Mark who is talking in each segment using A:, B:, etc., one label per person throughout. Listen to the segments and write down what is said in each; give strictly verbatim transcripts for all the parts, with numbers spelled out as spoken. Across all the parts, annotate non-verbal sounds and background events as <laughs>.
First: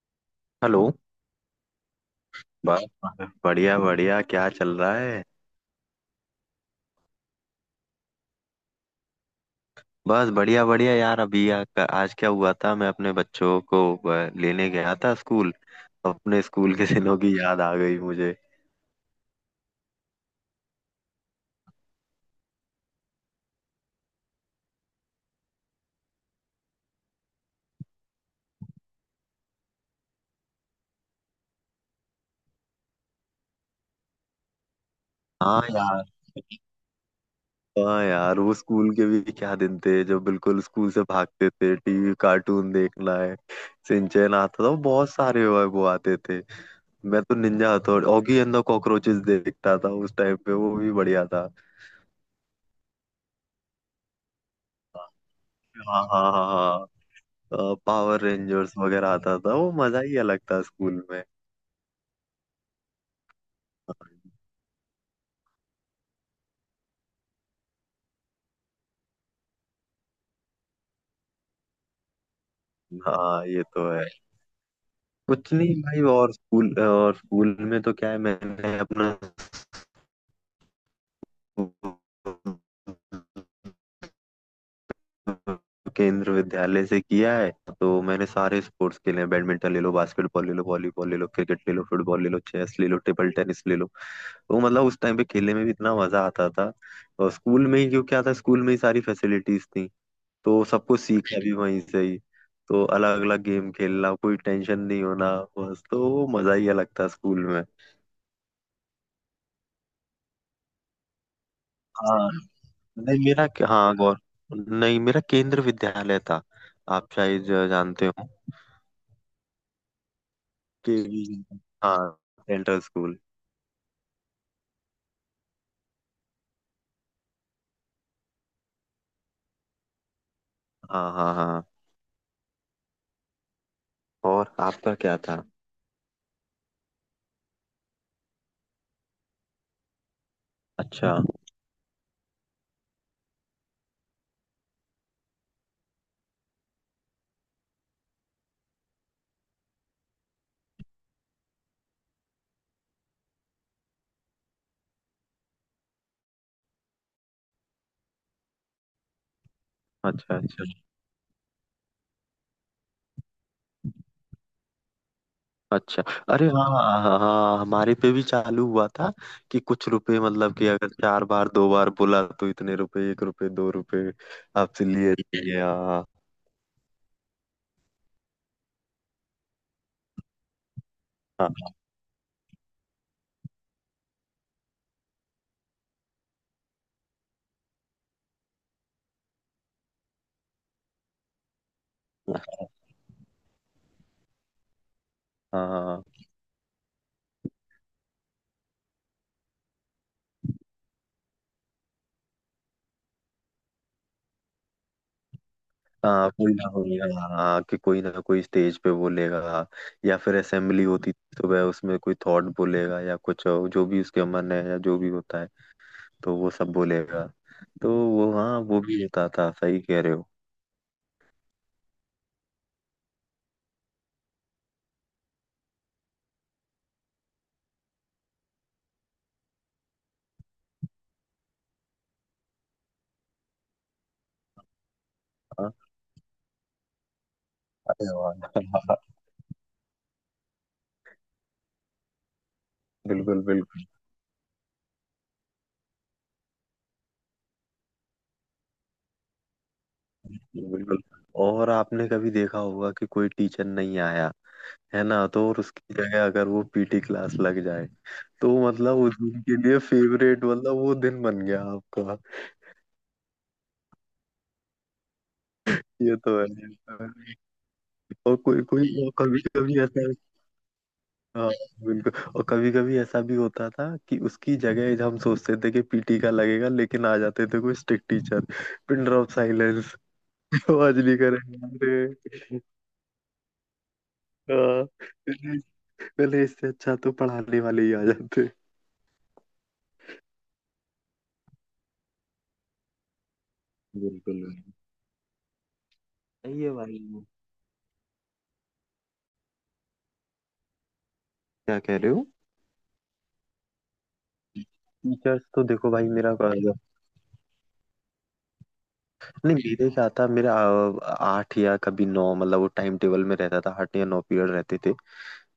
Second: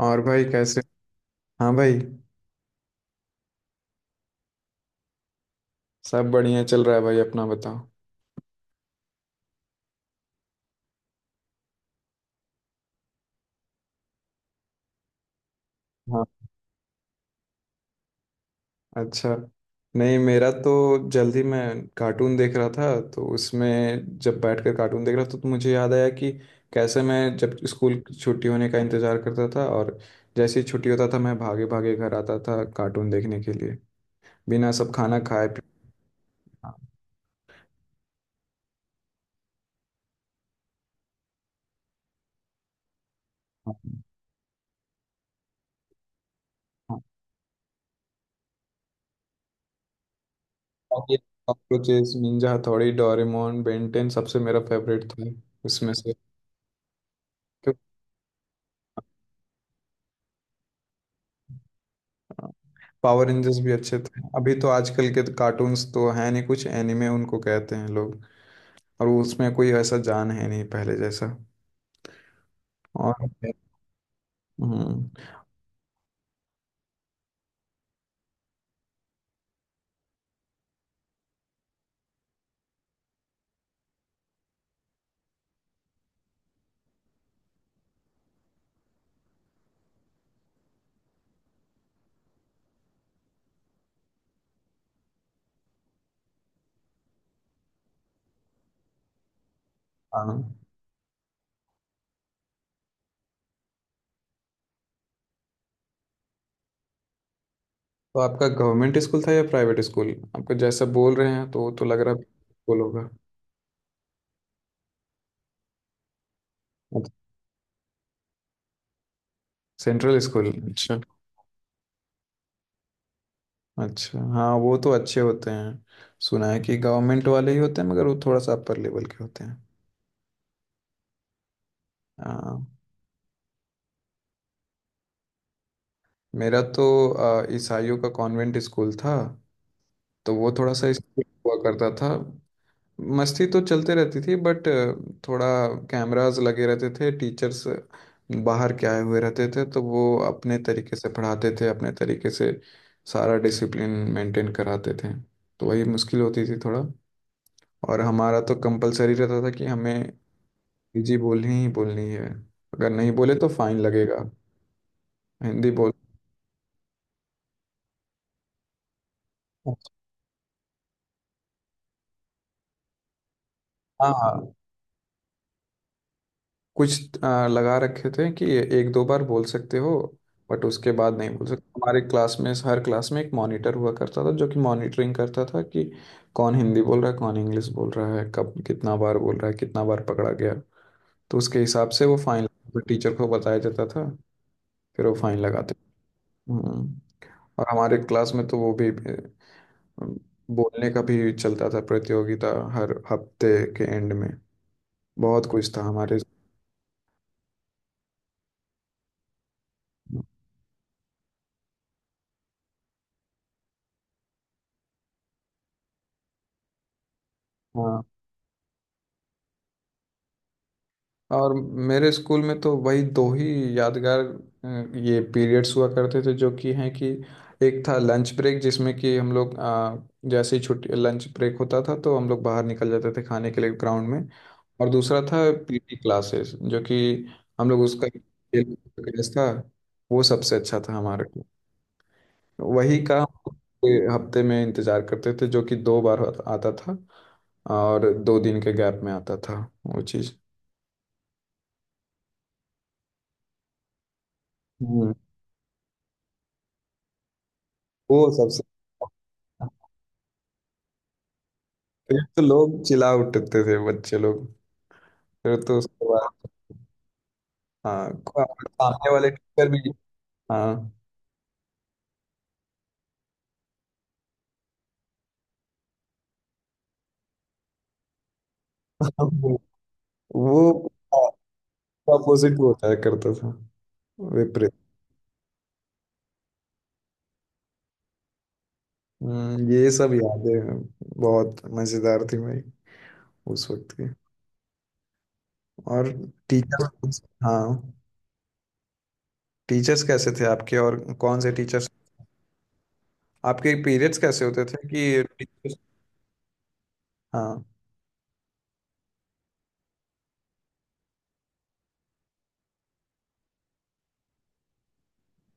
A: और भाई कैसे?
B: हेलो।
A: हाँ भाई।
B: बस बढ़िया बढ़िया, क्या चल रहा है?
A: सब बढ़िया चल रहा है भाई, अपना बताओ।
B: बस बढ़िया बढ़िया यार। अभी आ, आज क्या हुआ था, मैं अपने बच्चों को अ, लेने गया था स्कूल।
A: हाँ।
B: अपने स्कूल के दिनों की याद आ गई मुझे।
A: अच्छा। नहीं, मेरा तो जल्दी मैं कार्टून देख रहा था। तो उसमें जब बैठकर कार्टून देख रहा था तो मुझे याद आया कि कैसे मैं जब स्कूल की छुट्टी होने का इंतज़ार करता था, और जैसे ही छुट्टी होता था मैं भागे भागे घर आता था कार्टून देखने के लिए बिना सब खाना खाए पिए।
B: हाँ यार।
A: हाँ,
B: हाँ यार, वो स्कूल के भी क्या दिन थे, जब बिल्कुल स्कूल से भागते थे, टीवी कार्टून देखना है।
A: हाँ,
B: सिंचैन आता था, वो बहुत सारे वो वो आते थे।
A: हाँ।
B: मैं तो ninja Hattori, Oggy and the cockroaches देखता था उस टाइम पे, वो भी
A: और ये
B: बढ़िया था।
A: cockroaches, ninja Hattori, Doraemon, Ben Ten सबसे मेरा फेवरेट था उसमें
B: हाँ
A: से।
B: हाँ हाँ
A: तो
B: हाँ। पावर रेंजर्स वगैरह आता था, वो मजा ही अलग था स्कूल में।
A: पावर रेंजर्स भी अच्छे थे। अभी तो आजकल के तो कार्टून्स तो हैं नहीं, कुछ एनिमे उनको कहते हैं लोग, और उसमें कोई ऐसा जान है नहीं पहले जैसा। और
B: हाँ ये तो है।
A: हम्म।
B: कुछ नहीं भाई, और स्कूल और स्कूल में तो क्या है, मैंने अपना <laughs> स्कूल- केंद्र विद्यालय से किया है। तो मैंने सारे स्पोर्ट्स खेले हैं, बैडमिंटन ले लो, बास्केटबॉल ले लो, वॉलीबॉल ले लो, क्रिकेट ले लो, फुटबॉल ले लो, चेस ले लो, टेबल टेनिस ले लो। तो मतलब उस टाइम पे खेलने में भी इतना मजा आता था। और स्कूल में ही क्यों, क्या था, स्कूल में ही सारी फैसिलिटीज थी। तो
A: हाँ।
B: सब कुछ सीखा भी वहीं से ही। तो अलग अलग गेम खेलना, कोई टेंशन नहीं होना। बस तो वो मजा ही अलग था स्कूल में।
A: तो आपका गवर्नमेंट स्कूल था या प्राइवेट स्कूल? आपको जैसा बोल रहे हैं तो वो तो लग रहा है
B: हाँ।
A: स्कूल होगा।
B: नहीं मेरा, हाँ गौर, नहीं मेरा केंद्र विद्यालय था। आप शायद जानते हो
A: सेंट्रल स्कूल,
B: के।
A: अच्छा।
B: हाँ, सेंट्रल स्कूल।
A: अच्छा, हाँ, वो तो अच्छे होते हैं। सुना है कि गवर्नमेंट वाले ही होते हैं मगर वो थोड़ा सा अपर लेवल के होते हैं।
B: हाँ हाँ हाँ।
A: हाँ।
B: और आपका क्या था?
A: मेरा तो अ, ईसाइयों का कॉन्वेंट स्कूल था। तो वो थोड़ा सा
B: अच्छा
A: इसलिए हुआ करता था। मस्ती तो चलते रहती थी बट थोड़ा कैमरास लगे रहते थे, टीचर्स बाहर के आए हुए रहते थे, तो वो अपने तरीके से पढ़ाते थे, अपने तरीके से सारा डिसिप्लिन मेंटेन कराते थे। तो वही मुश्किल होती थी थोड़ा। और हमारा तो कंपलसरी रहता था कि हमें
B: अच्छा। अच्छा
A: हिंदी बोलनी ही बोलनी है। अगर नहीं बोले तो फाइन लगेगा हिंदी बोल।
B: अच्छा। अरे हाँ हाँ हाँ हाँ, हमारे पे भी चालू हुआ था, कि कुछ रुपए, मतलब कि अगर चार बार दो बार बोला तो इतने रुपए, एक रुपए दो
A: हाँ,
B: रुपए
A: हाँ।
B: आपसे लिए जाएंगे। हाँ।
A: कुछ आ, लगा रखे थे कि एक दो बार बोल सकते हो बट उसके बाद नहीं बोल सकते।
B: हाँ
A: हमारे क्लास में, हर क्लास में एक मॉनिटर हुआ करता था जो कि मॉनिटरिंग करता था कि कौन हिंदी बोल रहा है, कौन इंग्लिश बोल रहा है, कब कितना बार बोल रहा है, कितना बार पकड़ा गया। तो उसके हिसाब से वो फाइन टीचर को बताया जाता था, फिर वो फाइन
B: हाँ
A: लगाते।
B: हाँ।
A: हम्म। और हमारे क्लास में तो वो भी अ, बोलने का भी चलता था प्रतियोगिता हर हफ्ते के एंड में। बहुत कुछ था हमारे।
B: हाँ, कोई ना कोई, हाँ हाँ, कि कोई ना कोई स्टेज पे बोलेगा, या फिर असेंबली होती थी तो वह उसमें कोई थॉट बोलेगा या कुछ और, जो भी उसके मन है या जो भी होता है, तो वो सब बोलेगा। तो
A: हाँ।
B: वो, हाँ वो भी होता था, सही कह रहे हो।
A: और मेरे स्कूल में तो वही दो ही यादगार अ, ये पीरियड्स हुआ करते थे जो कि हैं कि एक था लंच ब्रेक, जिसमें कि हम लोग अ, जैसे ही छुट्टी लंच ब्रेक होता था तो हम लोग बाहर निकल जाते थे खाने के लिए ग्राउंड में। और दूसरा था
B: हाँ।
A: पीटी क्लासेस, जो कि हम लोग उसका
B: अरे
A: खेल
B: वाह।
A: क्लास था। वो सबसे अच्छा था हमारे को। वही
B: <laughs>
A: का हम
B: बिल्कुल बिल्कुल।
A: पूरे हफ्ते में इंतजार करते थे, जो कि दो बार आता आता था, और दो दिन के गैप में आता था वो चीज़।
B: बिल्कुल। और आपने कभी देखा होगा कि कोई टीचर नहीं आया, है ना, तो और उसकी जगह अगर वो पीटी क्लास लग जाए,
A: वो
B: तो
A: सबसे।
B: मतलब उस दिन के लिए फेवरेट, मतलब वो दिन बन गया आपका।
A: फिर तो लोग चिल्ला उठते थे, बच्चे लोग, फिर तो उसके
B: ये तो है,
A: बाद।
B: ये तो है।
A: हाँ।
B: और कोई कोई
A: सामने वाले
B: कभी
A: टीचर भी।
B: कभी ऐसा।
A: हाँ।
B: हाँ। बिल्कुल, और कभी कभी ऐसा भी होता था कि उसकी जगह हम सोचते थे कि पीटी का लगेगा, लेकिन आ जाते थे कोई strict teacher. Pin drop
A: <laughs>
B: silence. <laughs>
A: वो
B: आवाज नहीं
A: अपोजिट
B: करेंगे।
A: होता है करता था, विपरीत।
B: हाँ, पहले इससे अच्छा तो पढ़ाने वाले ही आ जाते।
A: हम्म, ये सब यादें बहुत मजेदार थी भाई, उस वक्त की।
B: बिल्कुल बिल्कुल।
A: और
B: सही है भाई।
A: टीचर्स, हाँ, टीचर्स कैसे थे आपके, और कौन से
B: क्या
A: टीचर्स
B: कह रहे हो?
A: आपके पीरियड्स कैसे होते थे कि
B: टीचर्स तो
A: टीचर्स?
B: देखो भाई मेरा,
A: हाँ,
B: नहीं मेरे क्या था, मेरा आ, आठ या कभी नौ, मतलब वो टाइम टेबल में रहता था, आठ या नौ पीरियड रहते थे,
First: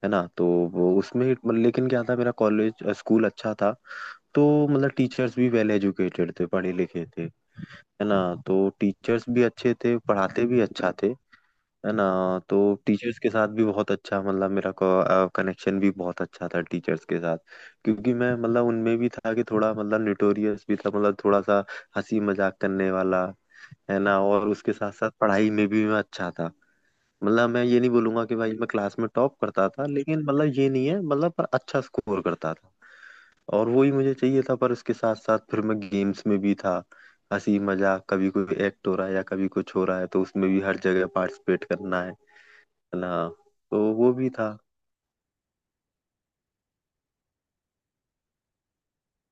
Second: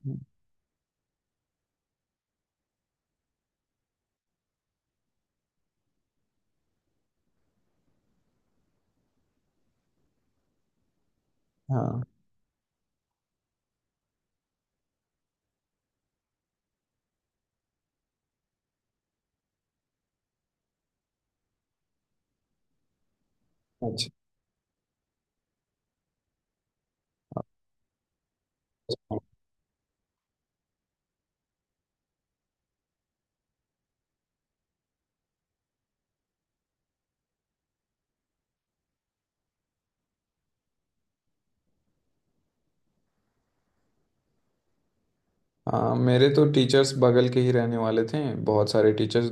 B: है ना। तो वो उसमें मतलब- लेकिन क्या था, मेरा कॉलेज स्कूल अच्छा था। तो मतलब टीचर्स भी वेल एजुकेटेड थे, पढ़े लिखे थे, है ना। तो टीचर्स भी अच्छे थे, पढ़ाते भी अच्छा थे, है
A: हाँ।
B: ना। तो टीचर्स के साथ भी बहुत अच्छा, मतलब मेरा कनेक्शन भी बहुत अच्छा था टीचर्स के साथ। क्योंकि मैं, मतलब उनमें भी था कि थोड़ा, मतलब न्यूटोरियस भी था, मतलब थोड़ा सा हंसी मजाक करने वाला, है
A: अच्छा।
B: ना। और उसके साथ साथ पढ़ाई में भी मैं अच्छा था। मतलब मैं ये नहीं बोलूंगा कि भाई मैं क्लास में टॉप करता था, लेकिन मतलब ये नहीं है, मतलब, पर अच्छा स्कोर करता था, और वही मुझे चाहिए था। पर उसके साथ साथ फिर मैं गेम्स में भी था, हंसी मजाक, कभी कोई एक्ट हो रहा है या कभी कुछ हो रहा है, तो उसमें भी हर जगह पार्टिसिपेट करना है। हाँ, तो वो भी था।
A: हाँ। मेरे तो टीचर्स बगल के ही रहने वाले थे, बहुत सारे टीचर्स।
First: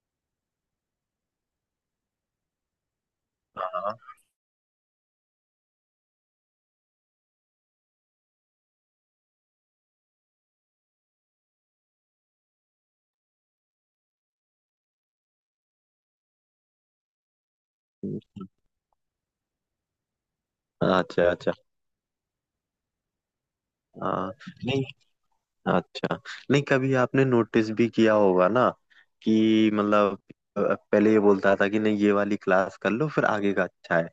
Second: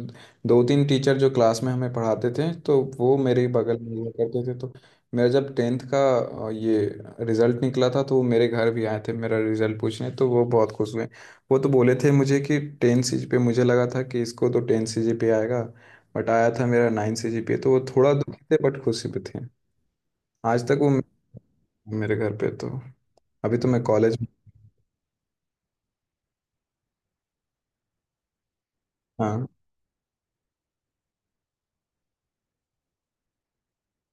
A: दो तीन टीचर जो क्लास में हमें पढ़ाते थे तो वो मेरे ही बगल में
B: हाँ
A: हुआ करते थे। तो मेरा जब टेंथ का अ, ये रिजल्ट निकला था तो वो मेरे घर भी आए थे मेरा रिजल्ट पूछने, तो वो बहुत खुश हुए। वो तो बोले थे मुझे कि टेन सी जी पे, मुझे लगा था कि इसको तो टेन सी जी पे आएगा, बट आया था मेरा नाइन सी जी पे। तो वो थोड़ा दुखी थे बट खुशी भी थे। आज तक वो
B: अच्छा अच्छा।
A: मेरे घर पे तो अभी तो मैं कॉलेज में।
B: हाँ। नहीं अच्छा। नहीं, कभी आपने नोटिस भी किया होगा ना,
A: हाँ।
B: कि मतलब अ, पहले ये बोलता था कि नहीं ये वाली क्लास कर लो फिर आगे का अच्छा है।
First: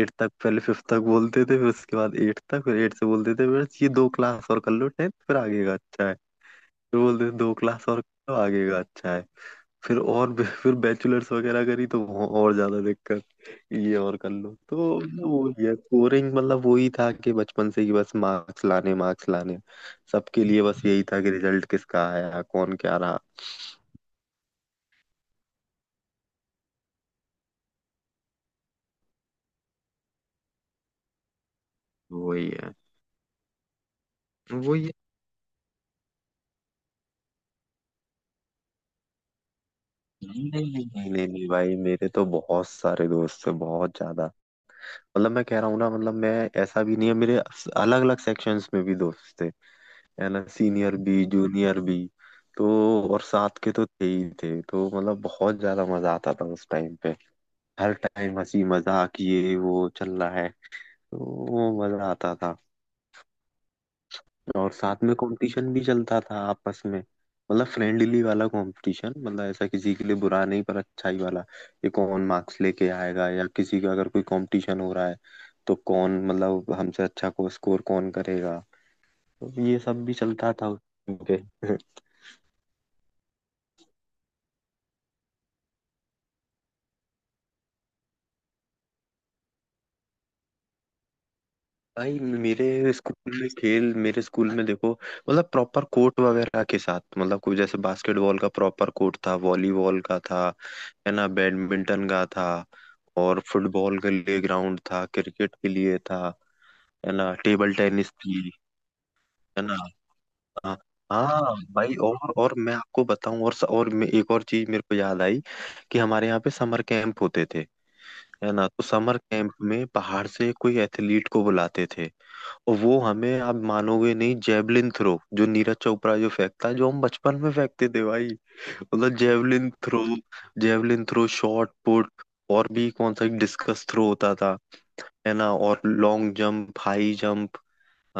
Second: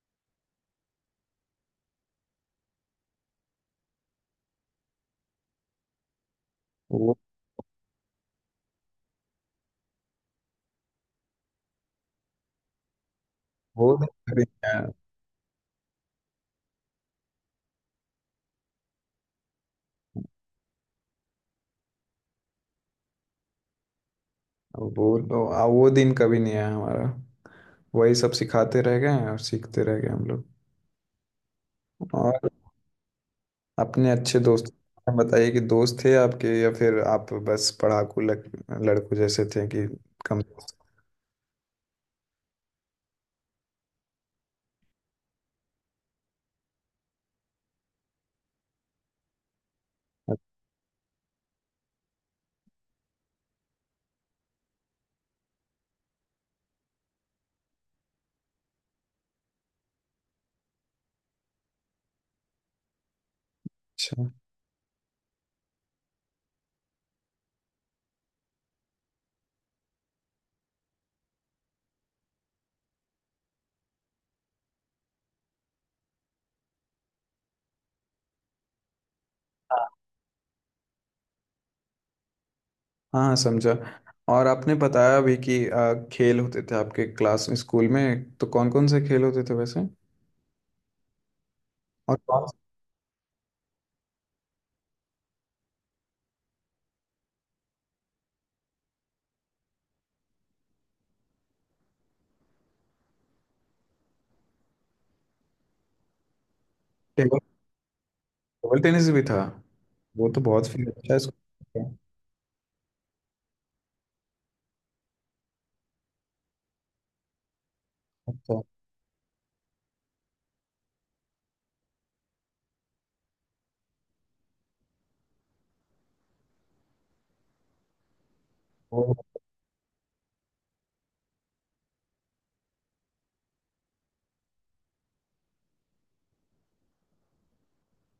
B: एट तक, पहले फिफ्थ तक बोलते थे, फिर उसके बाद एट तक, फिर एट से बोलते थे बस ये दो क्लास और कर लो टेंथ, फिर आगे का अच्छा है। फिर
A: वो
B: बोलते थे दो क्लास और कर लो, आगे का अच्छा है। फिर और भी- फिर बैचलर्स वगैरह करी, तो वहाँ और ज्यादा दिक्कत,
A: वो
B: ये और कर
A: दिन।
B: लो, तो वो। हम्म। ये स्कोरिंग, मतलब वही था कि बचपन से ही बस मार्क्स लाने मार्क्स लाने, सबके लिए बस यही था कि रिजल्ट किसका आया, कौन क्या रहा।
A: अब वो तो आ, वो दिन कभी नहीं आया हमारा। वही सब सिखाते रह गए हैं और सीखते रह गए हम लोग। और
B: वही है।
A: अपने अच्छे दोस्त
B: वही है।
A: बताइए कि दोस्त थे आपके, या फिर आप बस पढ़ाकू लक, लड़कों जैसे थे कि कम?
B: नहीं नहीं नहीं नहीं नहीं नहीं भाई, मेरे तो बहुत सारे दोस्त थे, बहुत ज्यादा। मतलब मैं कह रहा हूँ ना, मतलब मैं, ऐसा भी नहीं है मेरे। अलग अलग सेक्शंस में भी दोस्त थे, है ना, सीनियर भी जूनियर भी। तो और साथ के तो थे ही थे, तो मतलब बहुत ज्यादा मजा आता था उस टाइम पे। हर टाइम हंसी मजाक ये वो चल रहा है। तो वो मजा आता था।
A: अच्छा।
B: और साथ में कंपटीशन भी चलता था आपस में, मतलब फ्रेंडली वाला कंपटीशन, मतलब ऐसा किसी के लिए बुरा नहीं, पर अच्छा ही वाला। ये कौन मार्क्स लेके आएगा, या किसी का अगर कोई कंपटीशन हो रहा है, तो कौन, मतलब हमसे अच्छा को स्कोर कौन करेगा। तो ये सब भी चलता था उस time पे।
A: हाँ, हाँ, समझा। और आपने बताया भी कि आ, खेल होते थे आपके क्लास स्कूल में, तो कौन कौन से खेल होते थे वैसे? और
B: भाई
A: कौन
B: मेरे स्कूल में खेल, मेरे स्कूल में देखो, मतलब प्रॉपर कोर्ट वगैरह के साथ, मतलब कोई जैसे बास्केटबॉल का प्रॉपर कोर्ट था, वॉलीबॉल का था, है ना, बैडमिंटन का था, और फुटबॉल के लिए ग्राउंड था, क्रिकेट के लिए था, है ना,
A: टेबल
B: टेबल टेनिस थी,
A: टेबल टेनिस भी था?
B: है ना।
A: वो तो बहुत
B: हाँ
A: फिर अच्छा
B: हाँ
A: स्कूल
B: भाई,
A: था।
B: और और मैं आपको बताऊं, और और मैं, एक और चीज मेरे को याद आई, कि हमारे यहाँ पे समर कैंप होते थे, है
A: अच्छा।
B: ना। तो समर कैंप में बाहर से कोई एथलीट को बुलाते थे, और वो हमें, आप मानोगे नहीं, जेवलिन थ्रो जो नीरज चोपड़ा जो फेंकता है, जो हम बचपन में फेंकते थे भाई,
A: वो
B: मतलब javelin throw, javelin throw, shot put, और भी कौन सा, डिस्कस थ्रो होता था, है ना, और लॉन्ग जंप, हाई जंप,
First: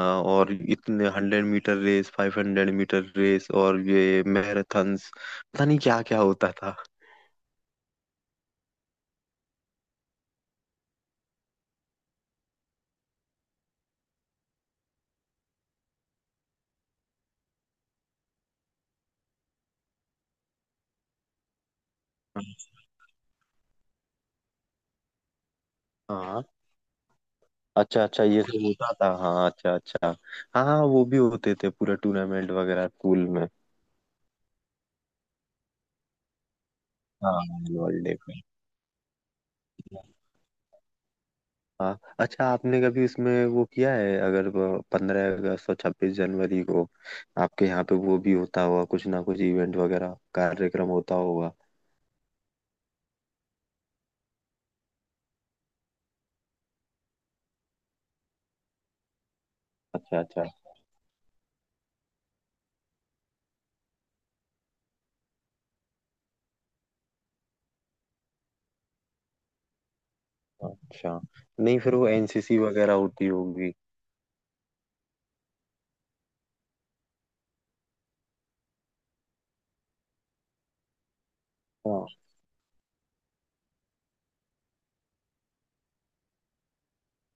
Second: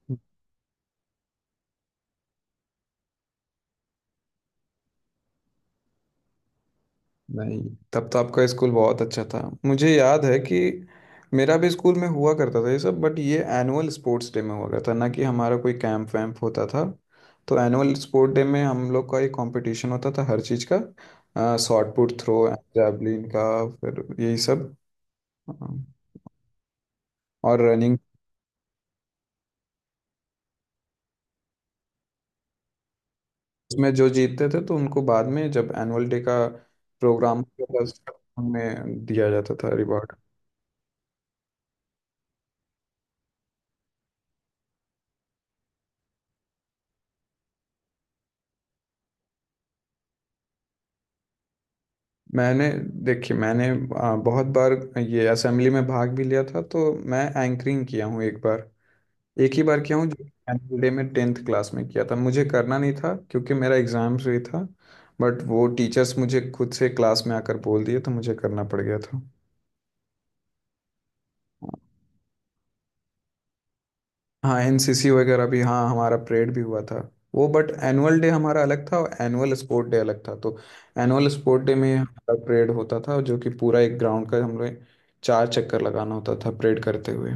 B: और इतने hundred metre race, five hundred metre race, और ये मैराथन्स, पता नहीं क्या क्या होता था।
A: नहीं, तब तो आपका स्कूल बहुत अच्छा था। मुझे याद है कि मेरा भी स्कूल में हुआ करता था ये सब, बट ये एनुअल स्पोर्ट्स डे में हुआ करता था, ना कि हमारा कोई कैंप वैम्प होता था। तो एनुअल स्पोर्ट डे में हम लोग का एक कंपटीशन होता था हर चीज़ का, शॉट पुट थ्रो, जैवलिन का, फिर यही सब अ,
B: हाँ
A: और रनिंग,
B: अच्छा अच्छा, ये सब होता था, हाँ अच्छा अच्छा। हाँ हाँ वो भी होते थे, पूरा टूर्नामेंट वगैरह स्कूल में।
A: में जो जीतते थे तो उनको बाद में जब एनुअल डे का
B: हाँ
A: प्रोग्राम होता
B: एनुअल
A: था,
B: डे।
A: उनमें दिया जाता था रिवॉर्ड।
B: हाँ अच्छा, आपने कभी उसमें वो किया है अगर, पंद्रह अगस्त और छब्बीस जनवरी को आपके यहाँ पे वो भी होता होगा, कुछ ना कुछ इवेंट वगैरह कार्यक्रम होता होगा।
A: मैंने, देखिए मैंने आ, बहुत बार ये असेंबली में भाग भी लिया था, तो मैं एंकरिंग किया हूँ एक बार। एक ही बार किया हूँ,
B: अच्छा
A: जो
B: अच्छा।
A: एनुअल डे में टेंथ क्लास में किया था। मुझे करना नहीं था क्योंकि मेरा एग्जाम्स भी था, बट वो टीचर्स मुझे खुद से क्लास में आकर बोल दिए तो मुझे करना पड़ गया था।
B: अच्छा। नहीं, फिर वो एनसीसी वगैरह होती होगी।
A: हाँ, एनसीसी वगैरह भी, हाँ, हमारा परेड भी हुआ था। वो बट एनुअल डे हमारा अलग था और एनुअल स्पोर्ट डे अलग था। तो एनुअल स्पोर्ट डे में
B: हाँ
A: हमारा परेड होता था, जो कि पूरा एक ग्राउंड का हम लोग चार चक्कर लगाना होता था परेड करते हुए।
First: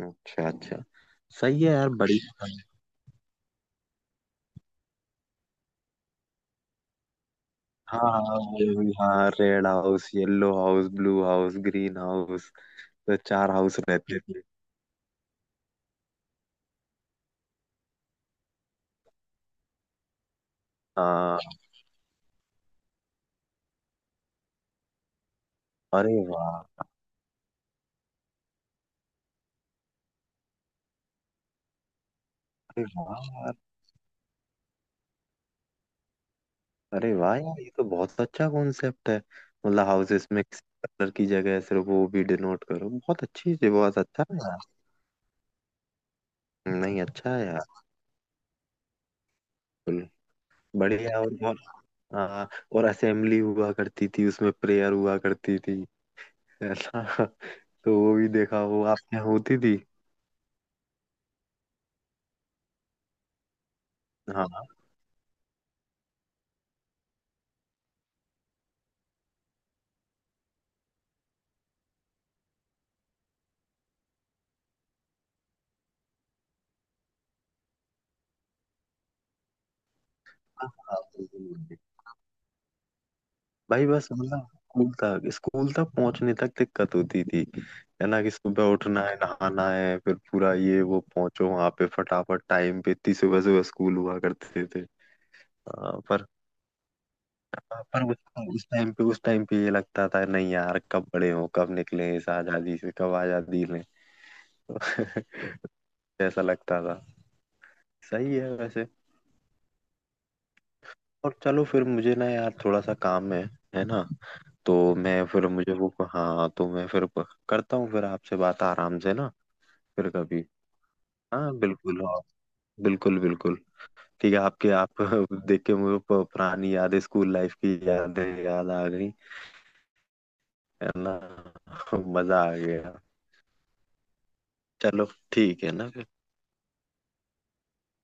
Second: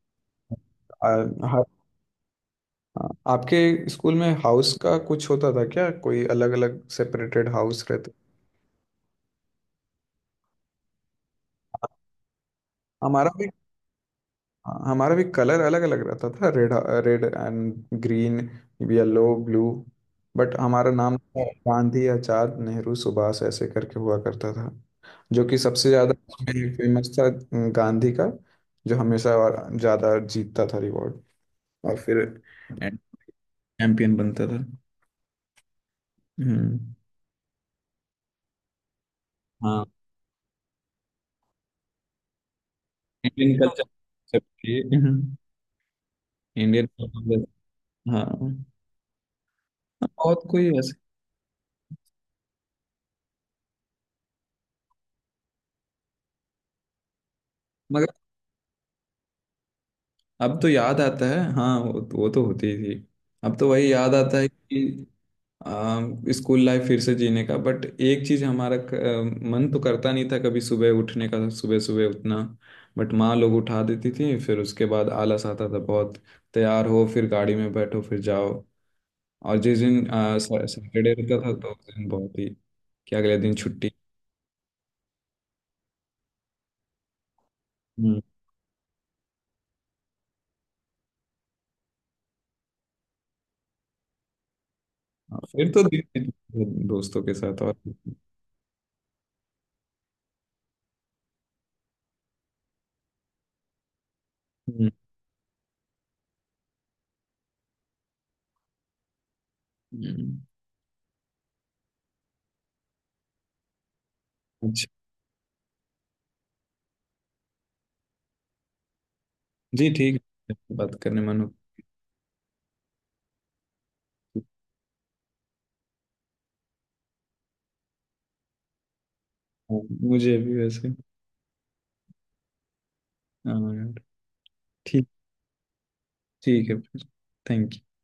B: अच्छा अच्छा।
A: आ,
B: सही
A: हर
B: है यार, बड़ी <laughs>
A: आ, आपके स्कूल में हाउस का कुछ होता था क्या, कोई अलग अलग सेपरेटेड हाउस
B: हाँ
A: रहते?
B: हाँ वो भी, हाँ red house yellow house blue house green house, तो
A: हमारा भी।
B: चार हाउस रहते थे।
A: हाँ, हमारा भी कलर अलग अलग रहता था, red, red and green, yellow, blue. But हमारा नाम था
B: हाँ।
A: गांधी, आचार्य, नेहरू, सुभाष, ऐसे करके हुआ करता था। जो कि सबसे ज्यादा
B: अरे वाह।
A: फेमस था गांधी का, जो हमेशा और ज्यादा जीतता था रिवॉर्ड, और फिर
B: अरे वाह।
A: चैंपियन बनता था। हम्म।
B: अरे वाह यार, ये तो बहुत अच्छा कॉन्सेप्ट है।
A: हाँ।
B: मतलब हाउसेस में किसी कलर की जगह सिर्फ वो भी डिनोट करो, बहुत अच्छी
A: इंडियन
B: चीज, बहुत अच्छा है
A: कल्चर,
B: यार।
A: इंडियन।
B: नहीं अच्छा है यार।
A: हाँ।
B: बिल्कुल।
A: और कोई ऐसे।
B: बढ़िया और बहुत। हाँ, और असेंबली हुआ करती थी, उसमें प्रेयर हुआ करती थी, ऐसा <laughs> तो
A: मगर
B: वो भी देखा, वो आपके यहाँ होती थी।
A: अब तो याद आता है, हाँ, वो, वो तो होती ही थी। अब तो वही याद आता है
B: हाँ
A: कि आ, स्कूल लाइफ फिर से जीने का। बट एक चीज हमारा क- आ, मन तो करता नहीं था कभी सुबह उठने का, सुबह सुबह उठना। बट माँ लोग उठा देती थी, फिर उसके बाद आलस आता था बहुत, तैयार हो फिर गाड़ी में बैठो फिर जाओ। और जिस दिन आ, सै-
B: हाँ, हाँ,
A: सैटरडे रहता था तो उस दिन बहुत ही कि अगले दिन
B: भाई
A: छुट्टी।
B: बस मतलब स्कूल तक स्कूल तक पहुंचने तक दिक्कत होती थी, है ना,
A: हम्म।
B: कि सुबह उठना है, नहाना है, फिर पूरा ये वो पहुंचो वहां पे फटाफट टाइम पे, इतनी सुबह सुबह स्कूल हुआ करते थे।
A: हाँ, फिर तो
B: हाँ,
A: दिन
B: पर
A: दिन दोस्तों के साथ और।
B: पर उस उस टाइम पे उस टाइम पे ये लगता था, नहीं यार, कब बड़े हो, कब निकले इस आजादी से, कब आजादी लें।
A: हम्म।
B: <laughs> ऐसा लगता था। सही है वैसे।
A: हम्म।
B: और चलो फिर, मुझे ना यार थोड़ा सा काम है है ना।
A: अच्छा।
B: तो मैं फिर मुझे वो, हाँ तो मैं फिर करता हूँ, फिर आपसे बात आराम से ना,
A: जी
B: फिर
A: ठीक
B: कभी।
A: है, बात करने मन हो।
B: हाँ बिल्कुल। हाँ बिल्कुल बिल्कुल। ठीक है, आपके आप <laughs> देख के मुझे प- पुरानी यादें, स्कूल लाइफ की यादें याद आ गई,
A: मुझे भी
B: है
A: वैसे।
B: ना। <laughs> मजा आ गया।
A: हाँ यार।
B: चलो।
A: ठीक।
B: ठीक है ना फिर।
A: ठीक है फिर। Thank you.